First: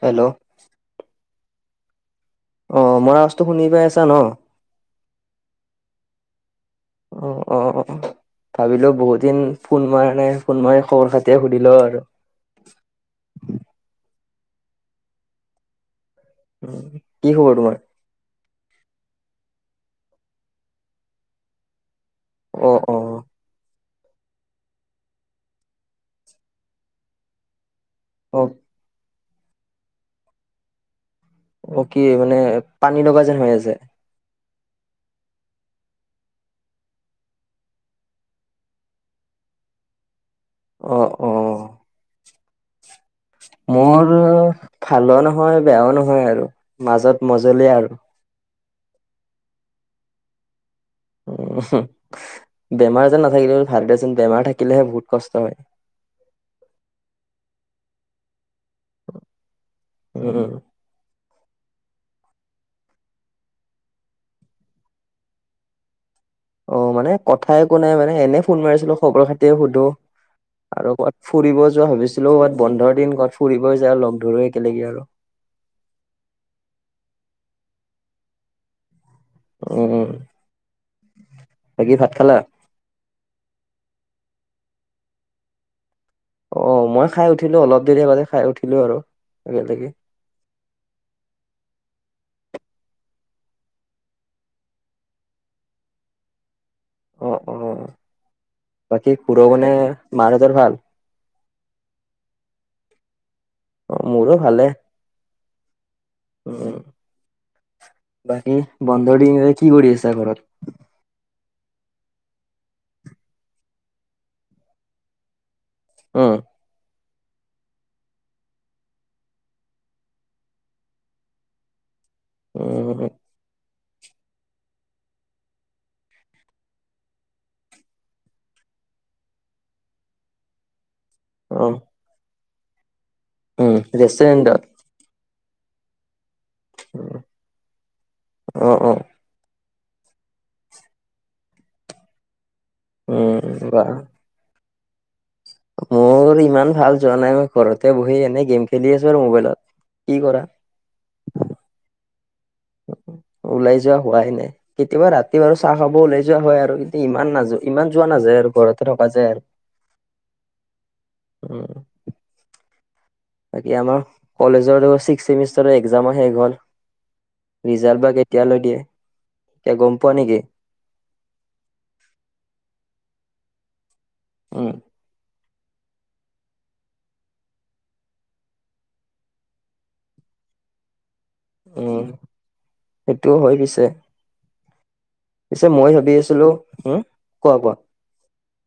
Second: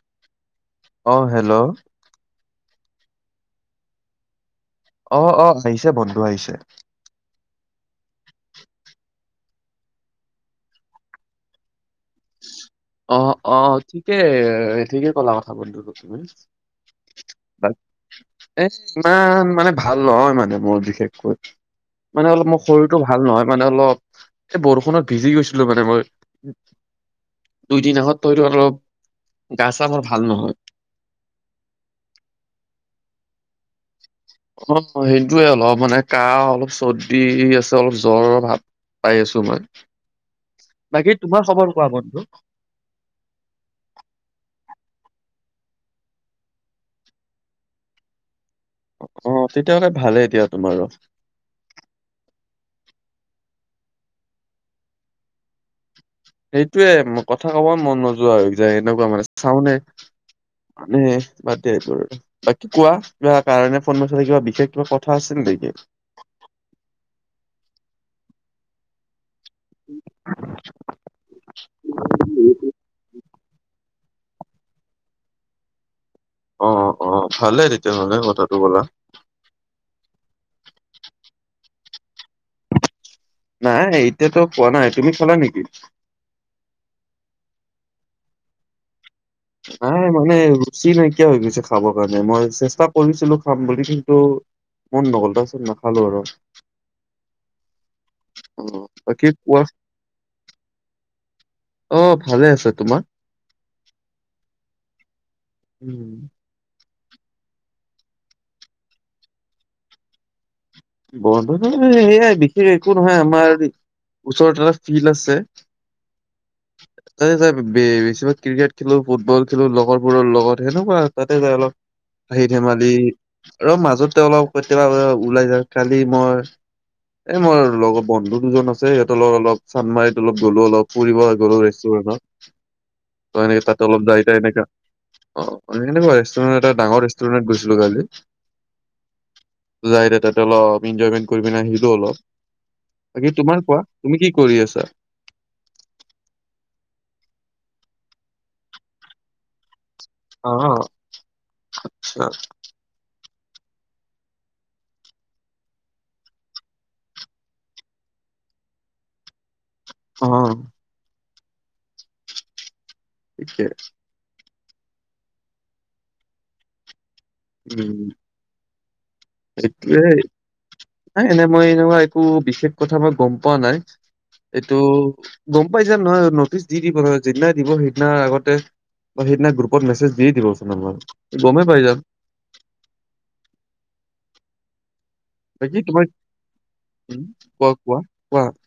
Hello! অ' hello! অ' আওৱাজটো শুনি পাই আছা ন? অ' অ' আহিছে, বন্ধ আহিছে। অ' অ' অ' অ'। ভাবিলো বহুত দিন ফোন মৰা নাই, ফোন মাৰি খবৰ খাতিয়ে সুধি লওঁ আৰু। অ' অ' ঠিকে ঠিকে ক'লা কথা বন্ধু এইটো। উম, কি খবৰ তোমাৰ? এ ইমান মানে ভাল নহয় মানে মোৰ বিশেষকৈ। মানে অলপ মোৰ অ অ শৰীৰটো ভাল নহয় মানে অলপ। এই বৰষুণত ভিজি গৈছিলো মানে মই। দুইদিন আগত অ তইতো অলপ গা-চা মোৰ ভাল নহয়। অ' কি মানে, পানী লগা যেন হৈ আছে। অঁ অঁ সেইটয়ে অলপ মানে কাহ, অলপ চৰ্দি, আছে অলপ জ্বৰৰ ভাৱ পাই আছো মই, অ বাকী অ তোমাৰ খবৰ কোৱা বন্ধু? মোৰ খালো নহয় বেয়াও নহয় আৰু নহ'য় মাজত মজলিয় আৰু অঁ তেতিয়াহ'লে ভালেই দিয়া এতিয়া তোমাৰো। উম হু। বেমাৰ যেন নাথাকিলেও ভাল দে চোন বেমাৰ থাকিলেহে বহুত কষ্ট হয়। এইটোয়ে কথা ক'ব মন নোযোৱা হৈ যায় এনেকুৱা মানে চাওনে এ [unintelligible] বাদ দিয়া এইবোৰ বাকি কোৱা কিবা কাৰণে ফোন মাৰচিলা কিবা বিশেষ কিবা কথা আছিল নে নেকি? অ' মানে কথাই একো নাই মানে এনে ফোন মাৰিছিলোঁ খবৰ খাতি তে সুধো আৰু ক'ত ফুৰিব যোৱা ভাবিছিলোঁ ক'ৰবাত বন্ধৰ দিন ক'ত ফুৰিব যে আৰু লগ ধৰো একলেগে আৰু অ' অ' ভালেই তেতিয়া হ'লে কথাটো ক'লা। উম, বাকী ভাত খালা? নাই এতিয়াতো খোৱা নাই, তুমি খালা নেকি? অ' মই খাই উঠিলোঁ অলপ দেৰি আগতে খাই উঠিলোঁ আৰু একেলগে নাই মানে ছি নাইকিয়া হৈ গৈছে খাবৰ কাৰণে মই চেষ্টা কৰিছিলোঁ খাম বুলি। কিন্তু মন নগ'ল তাৰপাছত নাখালোঁ আৰু অ' অ' অ বাকী কোৱা পুৰবানে মাৰ দেউতাৰ ভাল? অ' ভালে আছে, তোমাৰ? অ' মোৰো ভালে। উম। উম বাকী বন্ধৰ দিন কেইটা কি কৰি আছা ঘৰত? বন্ধ সেয়াই বিশেষ একো নহয় আমাৰ ওচৰত ধৰ ফিল্ড আছে। অহ' তাতে যাই বেছিভাগ ক্ৰিকেট খেলোঁ, ফুটবল খেলোঁ, লগৰবোৰৰ লগত সেনেকুৱা তাতে যাই অলপ হাঁহি ধেমালি উম ৰ মাজতে অলপ কেতিয়াবা ওলাই যায় কালি মই এই মোৰ লগৰ বন্ধু দুজন আছে। সিহঁতৰ লগৰ অলপ চানমাৰিত অলপ গ'লো অলপ ফুৰিব গ'লো অ ৰেষ্টুৰেণ্টত অ' এনেকে উম তাতে অলপ যায়তাই ৰেষ্টুৰেণ্টত এনেকা। অ', [unintelligible] ৰেষ্টুৰেট এটা ডাঙৰ ৰেষ্টুৰেণ্ট গৈছিলোঁ কালি। অ অ যায় দে তাতে অলপ ইনজয়মেণ্ট কৰি পিনে আহিলোঁ অলপ। বাকী তোমাৰ উম কোৱা? বাহ তুমি কি কৰি আছা? মোৰ ইমান ভাল যোৱা নাই, মই ঘৰতে বহি এনেই গেম খেলি আছোঁ আৰু মোবাইলত। কি কৰা অ', আচ্ছা। ওলাই যোৱা হোৱাই নাই, কেতিয়াবা ৰাতি বাৰু চাহ খাব ওলাই যোৱা হয়, আৰু কিন্তু ইমান নাযো-ইমান যোৱা না যায় আৰু ঘৰতে থকা যায় আৰু। অ'। উম। বাকী আমাৰ [unintelligible] কলেজৰ ছিক্স চেমিষ্টাৰৰ একজামো শেষ হ'ল, উম ৰিজাল্ট বা কেতিয়ালৈ দিয়ে? এতিয়া গম এইটোয়ে, পোৱা নেকি এনে মই এনেকুৱা একো বিশেষ কথা মই গম পোৱা নাই। উম এইটো গম পাই যাম নহয়, নটিচ দি দিব নহয়, যিদিনা দিব সিদিনা আগতে সেইদিনা গ্ৰুপত মেছেজ দি দিবচোন আমাক। উম, সেইটোও হয়, পিছে। পিছে বাকী মই তোমাৰ ভাবি আছিলোঁ উম, কোৱা, কোৱা।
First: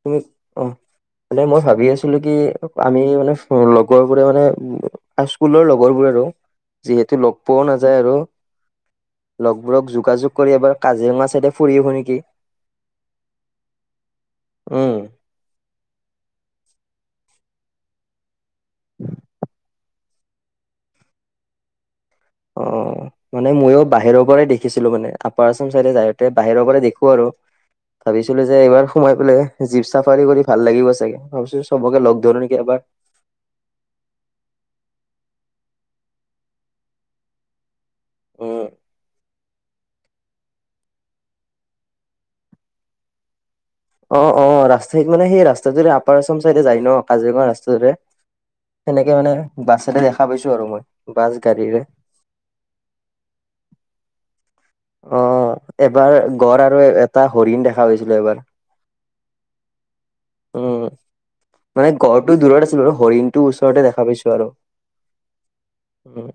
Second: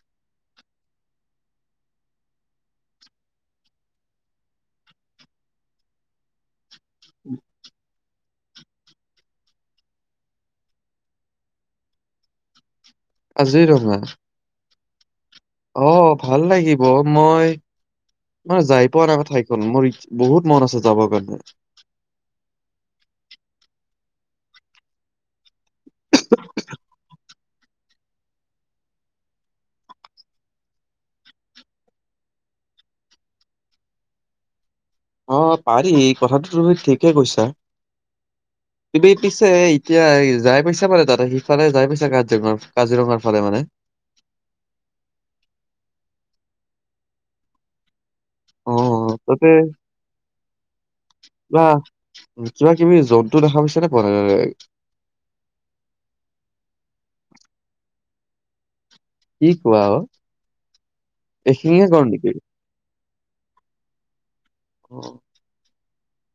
তুমি অহ। মানে মই ভাবি আছিলোঁ কি, আমি মানে লগৰবোৰে মানে আ, স্কুলৰ লগৰবোৰে আৰু। যিহেতু লগ পোৱাও নাযায় আৰু লগবোৰক যোগাযোগ কৰি এবাৰ কাজিৰঙা চাইডে ফুৰি আহোঁ নেকি? কাজিৰঙা? উম। অ', ভাল লাগিব, মই মানে যায় পোৱা নাই, ঠাইখন মোৰ বহুত মন আছে, যাবৰ কাৰণে। অ' মানে ময়ো বাহিৰৰ পৰাই দেখিছিলোঁ মানে আপাৰ আচাম চাইডে যায়তে বাহিৰৰ পৰাই দেখো আৰু ভাবিছিলো যে এইবাৰ সোমাই পেলাই জীপ চাফাৰী কৰি ভাল লাগিব চাগে। ভাবিছো চবকে ল'গ ধৰো নেকি এবাৰ, [inaudible] অঁ পাৰি এ কথাটো তুমি ঠিকেই কৈছা। উম তুমি পিছে এতিয়া এই যাই পাইছে মানে তাতে সিফালে যাই পাইছা কাজিৰঙা কাজিৰঙাৰ ফালে মানে? অঁ অঁ ৰাস্তাইত মানে সেই ৰাস্তাটোৰে আপাৰ আচম চাইডে যায় ন' কাজিৰঙা ৰাস্তাটোৰে। অ' অ' সেনেকে অ' মানে তাতে বাছেৰে দেখা পাইছো আৰু মই বাছ কিবা গাড়ীৰে কিবা কিবি জন্তু দেখা পাইছে? পঢ়াৰৰে অঁ এবাৰ গড় আৰু এটা হৰিণ দেখা পাইছিলো এবাৰ। কি কোৱা অ উম, এশিঙীয়া মানে গড় নেকি গড়টো দূৰত আছিলো বাৰু। ন হৰিণটো ওচৰতে দেখা পাইছো আৰু। অঁ উম।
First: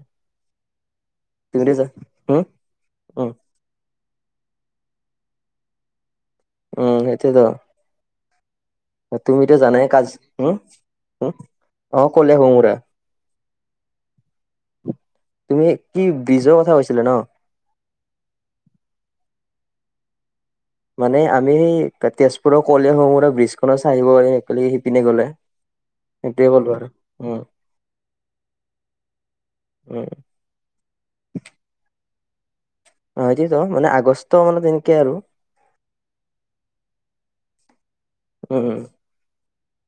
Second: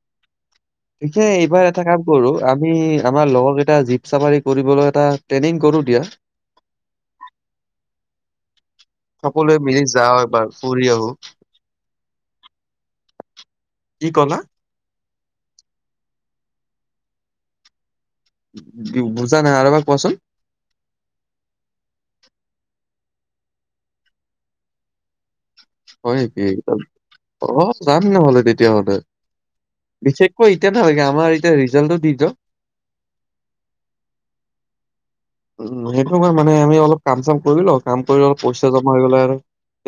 য়ে এইবাৰ তুমিতো এটা যা কাম কৰো উম আমি উম আমাৰ লগৰ কেইটা জি -প চাফাৰি কৰিবলৈ এটা ট্ৰেইনিং কৰো দিয়া। উম সেইটোতোয়ে ত' তুমিতো সকলোৱে মিলি জানাই কাজ, যাওঁ এবাৰ হুম ফুৰি আহো উম। অ কলে হ মৰা কি কলা? তুমি কি ব্ৰিজৰ কথা কৈছিলা ন? বুজা নাই আৰু এবাৰ কোৱাচোন? মানে আমি সেই তেজপুৰৰ কলিয়াভোমোৰা ব্ৰিজখনত চাইবৰে একেলগে শিপিনে গ'লে। হয় ইকি, সেইটোৱে ক'লো আৰু উম অ যাম নহ'লে তেতিয়া হ'লে উম বিশেষকৈ এতিয়া ধ এতিয়া আমাৰ এতিয়া ৰিজাল্টটো দি দ অ এতিয়া ত মানে আগষ্ট মানে তেনেকে আৰু। উ সেইটো মা মানে আমি অলপ কাম চাম কৰি ল কাম কৰি অলপ উম পইচা উম জমা হৈ গ'লে আৰু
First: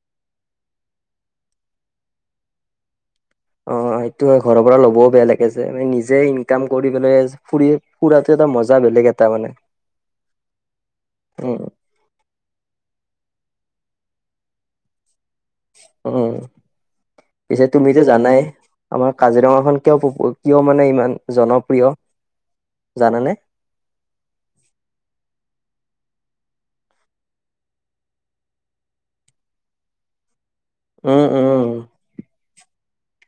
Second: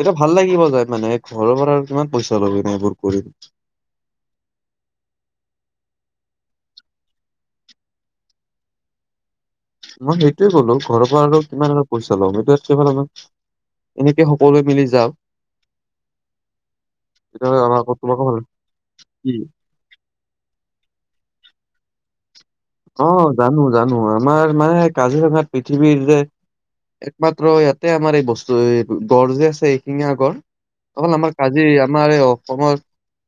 ইতা ভাল লাগিব যায় মানে ঘৰৰ পৰা আৰু কিমান পইচা ল'বি নাই এইবোৰ কৰি। অ সেইটো হয় ঘৰৰ পৰা ল'বও বেয়া লাগে মানে নিজে যে ইনকাম কৰি পেলাই ফুৰি ফুৰাতো এটা মজা বেলেগ এটা মানে। মই সেইটোয়ে ক'লো ঘৰৰ পৰা আৰু উম কিমান এটা পইচা লম সেটোৱে এইফালেপা এনেকে সকলোৱে মিলি যাপ অ। তেতিয়াহ'লে পিছে আমাৰ আকৌ তুমিতো তোমাকো ভাল জানাই আমাৰ কি কাজিৰঙাখন কিয় পপ কিয় মানে ইমান জনপ্ৰিয়? অ জানানে জানো জানো আমাৰ মানে কাজিৰঙাত পৃথিৱীৰ যে একমাত্ৰ ইয়াতে আমাৰ এই বস্তু গড় যে আছে এশিঙীয়া গড় তখন উম আমাৰ কাজি উম আমাৰে অ অসমৰ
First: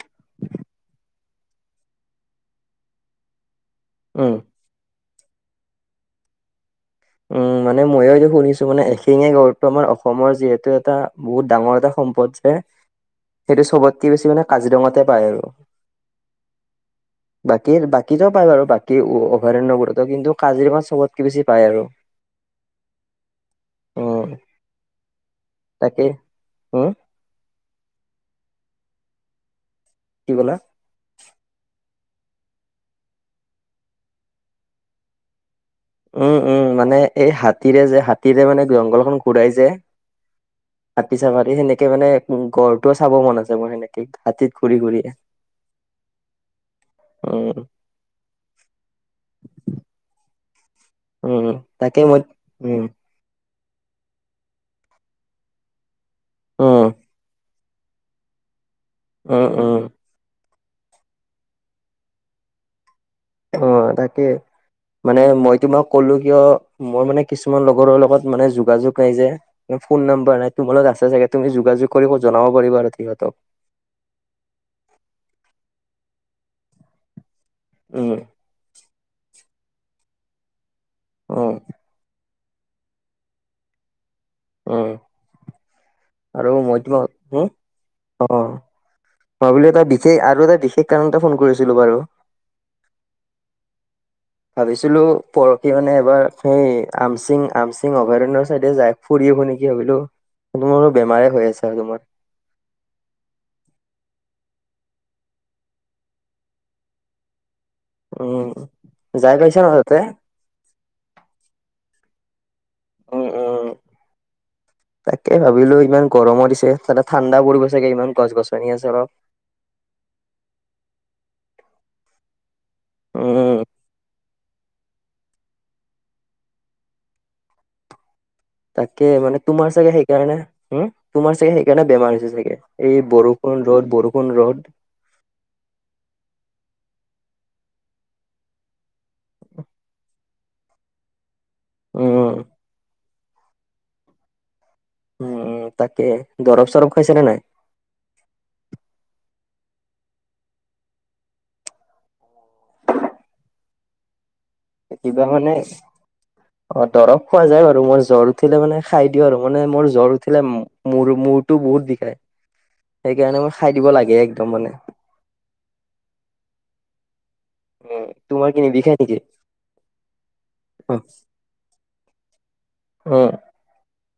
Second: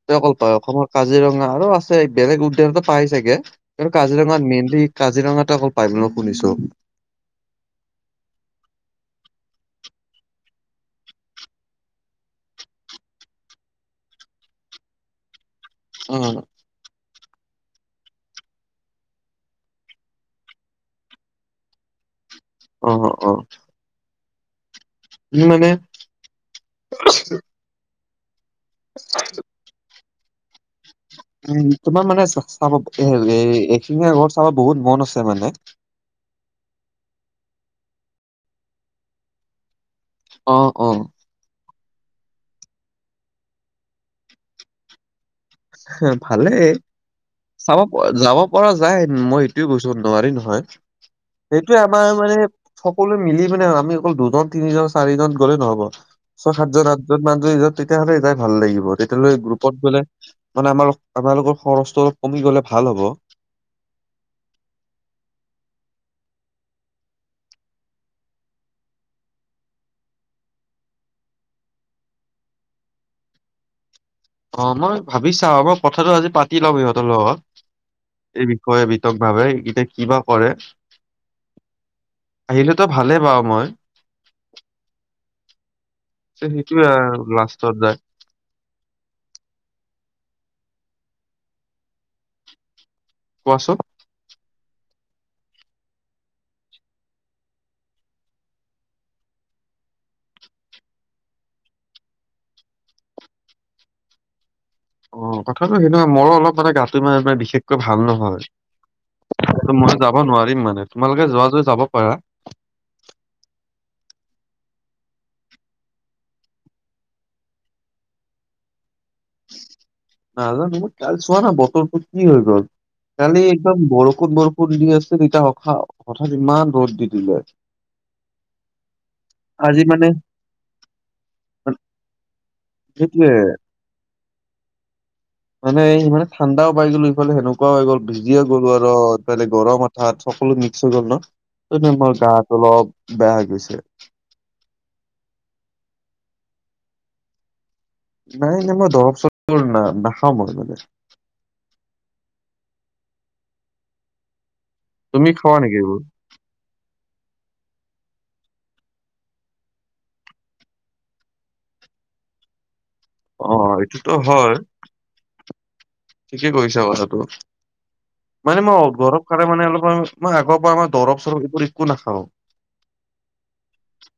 তে অকল পায় অসমৰ কাজিৰঙা আৰু আছে বেলেগ উদ্যানতো পাই চাগে। উম কাজিৰঙা মেইনলি কাজিৰঙা অকল পায় বোলো শুনিছো। উম মানে মইও এতিয়া শুনিছো মানে এশিঙীয়া গড়টো আমাৰ অসমৰ যিহেতু এটা বহুত ডাঙৰ এটা সম্পদ যে সেইটো চবতকে বেছি মানে কাজিৰঙাতে পায় আৰু। অ', বাকী- বাকীটো পায় বাৰু বাকী অভয়াৰণ্যবোৰতো কিন্তু কাজিৰঙা চবতকে বেছি পায় আৰু। অ', অ', অ', উম, মানে [unintelligible] [unintelligible] কি ক'লা? উম, তোমাৰ মানে [unintelligible] এখিঙীয়া গড় চাব বহুত মন আছে মানে। উম-উম মানে এই হাতীৰে যে হাতীৰে মানে জংঘলখন ঘূৰাই যে অ অ হাতী চাবাৰী সেনেক এ মানে ঘৰটোও চাব মন আছে মোৰ সেনেকে হাতীত ঘূৰি ঘূৰি হ ভালে উম, চাব যাব পৰা যায় মই সেইটোয়ে বৈছো নোৱাৰি নহয় উম, সেইটো তাকে আমাৰ মই মানে উম, সকলোৱে মিলি মানে আমি অকল দুজন তিনিজন চাৰিজন গ'লে নহব ছয় উম, সাতজন আাতজন মানত তেতিয়াহ'লে যাই ভাল লাগিব তেতিয়াহ'লে উম, গ্ৰুপত উম, গ'লে মানে আমাৰ আমাৰালোকৰ খৰচটো অলপ কমি গ'লে ভাল হ'ব অ তাকেই মানে মই তোমাক কলো কিয় মই মানে কিছুমান লগৰৰ লগত মানে যোগাযোগ নাই যে ফোন নাম্বাৰ নাই তোমাল লগোক আছে চাগে তুমি যোগাযোগ কৰিব জনাব পাৰিবা আৰু সিহঁতক অ মই ভাবিছা আ কথাটো আজি পাতি লম সিহঁতৰ লগত উম, এই বিষয়ে ভাৱে এইকেইটয়া কিবা কৰে অ আহিলেতো ভালেই পা মই উ আৰু মই সেইটোয়ে তোমাক হ লাষ্টত যায় অ ভাবিলো এ তটা সেই আৰু এটা বিশেষ কাৰণতে ফোন কৰিছিলো বাৰু কোৱাচোন ভাবিছিলো পৰহি মানে এবাৰ সেই আমচিং আমচিং অভয়াৰণৰ চাইদে য ফুৰি শুনিেকি ভাবিলো তোমাৰো বেমাৰে হৈ আছে আৰু তোমাৰ অ কথাটো সেটো মোৰো অলপ মানে গাটো মানেে বিশেষ ভাল উম, নহয় যাই পাইছা ন তাতে? মই যাব নোৱাৰিম মানে তোমালোকে যোৱা য যাব [unintelligible] অহ অহ তাকে ভাবিলো ইমান গৰমো দিছে তাতে ঠাণ্ডা পৰিব চাগে ইমান গছ গছনি আছে অলপ [inaudible] নাজানো কাল চোৱা না বতৰটো কি হৈ গল কালি উম একদম বৰষ খুব বৰষুণ দি আছিল ইতা অখা হঠাৎ ইমান ৰ'দ দি দিলে তাকে মানে তোমাৰ আজি চাগে মানে সেইকাৰণে হুম তোমাৰ চাগে সেইকাৰণে বেমাৰ হৈছে চাগে এই সেইটোয়ে বৰষুণ বৰষুণ ৰ'দ বৰষুণ ৰ'দ মানে ই মানে ঠাণ্ডাও পাই গ'লো ইফালে সেনেকুৱাও হৈ গ'ল ভিজিয়ে গ'লো আৰু ইফালে গৰম আঠাত সকলো মিস্ক গ'ল ন হেকাৰণে মো উম গাটো অলপ বেয়া হৈ গৈছে উম উম তাকে দৰব চৰব খাইছা নে নাই নাই মানে দৰৱ চৰৱ না নাখাওঁ মই এনেকে এ কিবা তুমি মানে খোৱা নেকি এইবোৰ? অ দৰৱ খোৱা যায় বাৰু মই জ্বৰ উঠিলে মানে খাই দিওঁ আৰু মানে মোৰ জ্বৰ উঠিলে মূ মূৰটো বহুত বিষায় সেইকাৰণে অ মই খাই দিব এইটোতো লাগে হয় একদম মানে ঠিকে কৰিছা কথাটো উম তোমাৰ কি মানে মই নিবিষাই নেকি দৰৱ খালে মানে অলমান মই আগৰ পৰা আমাৰ অ দৰৱ চৰৱ এইবোৰ একো নাখাওঁ অ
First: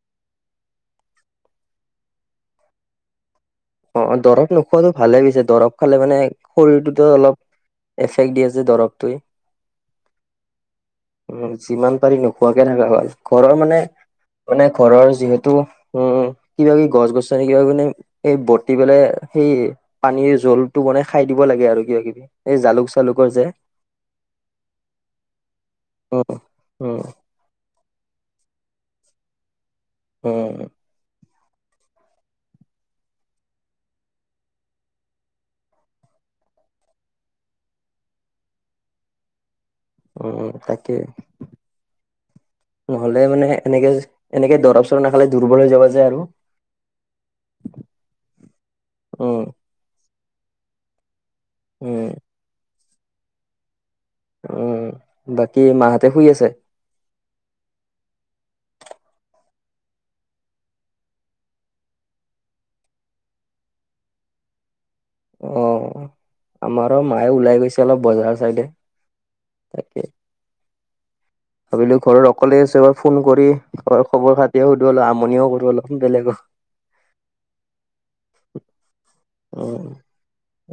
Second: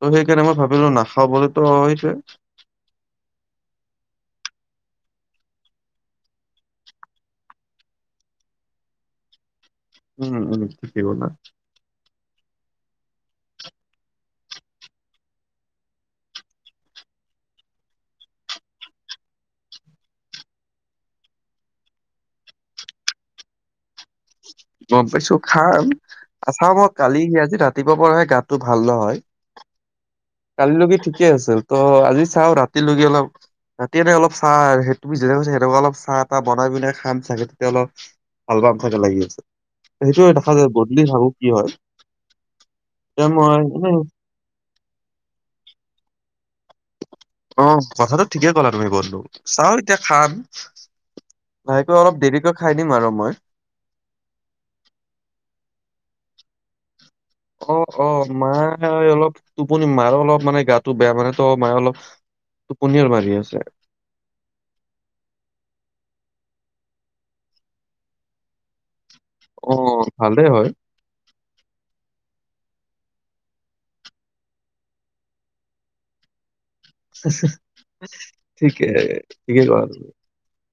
ত' সেইকাৰণে মই ভাবিলো নাখাবলেতো সেইটৱে অ দৰৱ নোখোৱাটো ভালে পিছে দৰব খালে মানে শৰীৰটোতো অলপ এফেক্ট দিয়ে যে দৰৱটোৱে উম উম ঠিকে ক'লা। উ যিমান পাৰি নোখোৱাকে থাকা হয় ঘৰৰ মানে মানে ঘৰৰ যিহেতু উম কিবা কিবি গছ গছনি কিবা কিবি এনেই এই বতি পেলাই সেই পানীৰ জলটো বনাই খাই দিব লাগে আৰু কিবা কিবি এই জালুক চালুকত যে গম পাইছো খাম উম আ চা মই উম কালি আজি ৰাতি ৰাতি পুৱা পৰাহে গাটো ভাল নহয় উম কালি লৈকে ঠিকে ঠিকে আছিল ত' আজি চাও ৰাতিলৈকে অলপ ৰাতি এনে অলপ চাহ সেইটো যেনে সেনেকুৱা অলপ চাহ তাহ বনাই পিনে খাম চাগে অলপ আলবাম থাকে লাগি আছে সেইটোয়ে দেখা উম যায় তাকে বদলি ভাবো কি হয় নহলে এতিয়া মানে মই এনে এনেকে এনেকে দৰৱ চৰব নাখালে দুৰ্বল হৈ যাব যে আৰু অ কথাটো ঠিকে ক'লা তুমি বন্ধু উম চাও এতিয়া খাম ভাইেকে উম অলপ দেৰিকৈ খাই দিম আৰু মই উম বাকী মাহঁতে শুই আছে অ অ মায় অলপ টোপনি মাৰ অলপ মানে গাটো বেয়া মানে তো অ মায়ে অলপ টোপনীয়ে ঢাৰি আছে অ আমাৰো মায়ে ওলাই গৈছে অলপ বজাৰ চাইডে অ তাকে ভালেই হয় ভাবিলো ঘৰত অকলে আছে এাৰ ফোন কৰিা খবৰ খাতি সুধো অল আমনিও কৰো অলপ বেলেগৰ ঠিকে এইেই ব উম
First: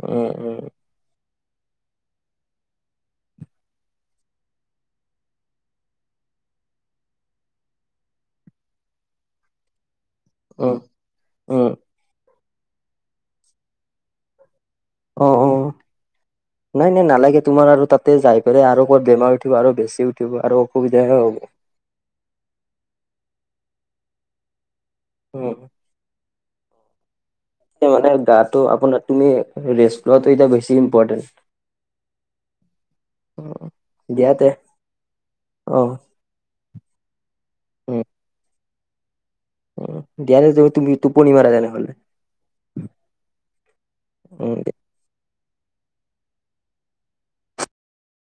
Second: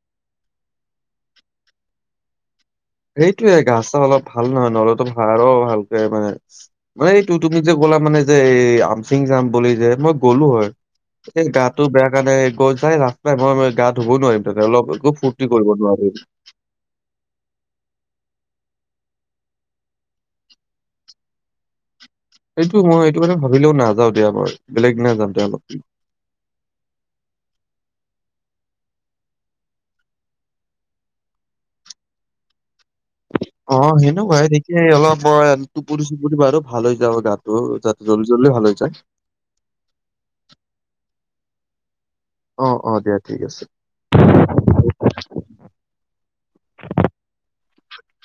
উম উম সেইটোয়ে গা চা অলপ ভাল নহয় নহলেতো ভাৰ ভালকে মানে মানে এইটো তুমি যে মানে যে এই আমফিং যাম বুলি যে মই গ'লো হয় উম এই উম গাটো বেয়া কাৰণে গৈ যাই ৰাস্তাই মই গা ধুব নোৱাৰিম ত অলপ একো অ ফূৰ্তি অ কৰিব নোৱাৰো নাই নাই নালাগে তোমাৰ আৰু তাতে যাই পেলাই আৰু ক'ত বেমাৰ উঠিব আৰু বেছি উঠিব আৰু অসুবিধাে হ'ব এইটো মই এইটো মানে ভাবিলেও নাযাওঁ দিয়া মই বেলেগ দিনা যাওঁ দে উম অলপ মানে গাটো আপোনাৰ তুমি ৰেষ্ট লোৱাটো এতিয়া বেছি ইম্পৰ্টেণ্ট [unintelligible] অ দিয়া সেনেকুৱা তে সিক অলপ অ টোপৰি চুপৰি ব আৰু ভাল হৈ যাব গাত ত তাতে জলদি জল্দি ভাল হৈ যায় উ দিয় তুমি টোপনি মাৰা তেনেহলে হলে অ অ দিয়া ঠিক আছে উম দিয়া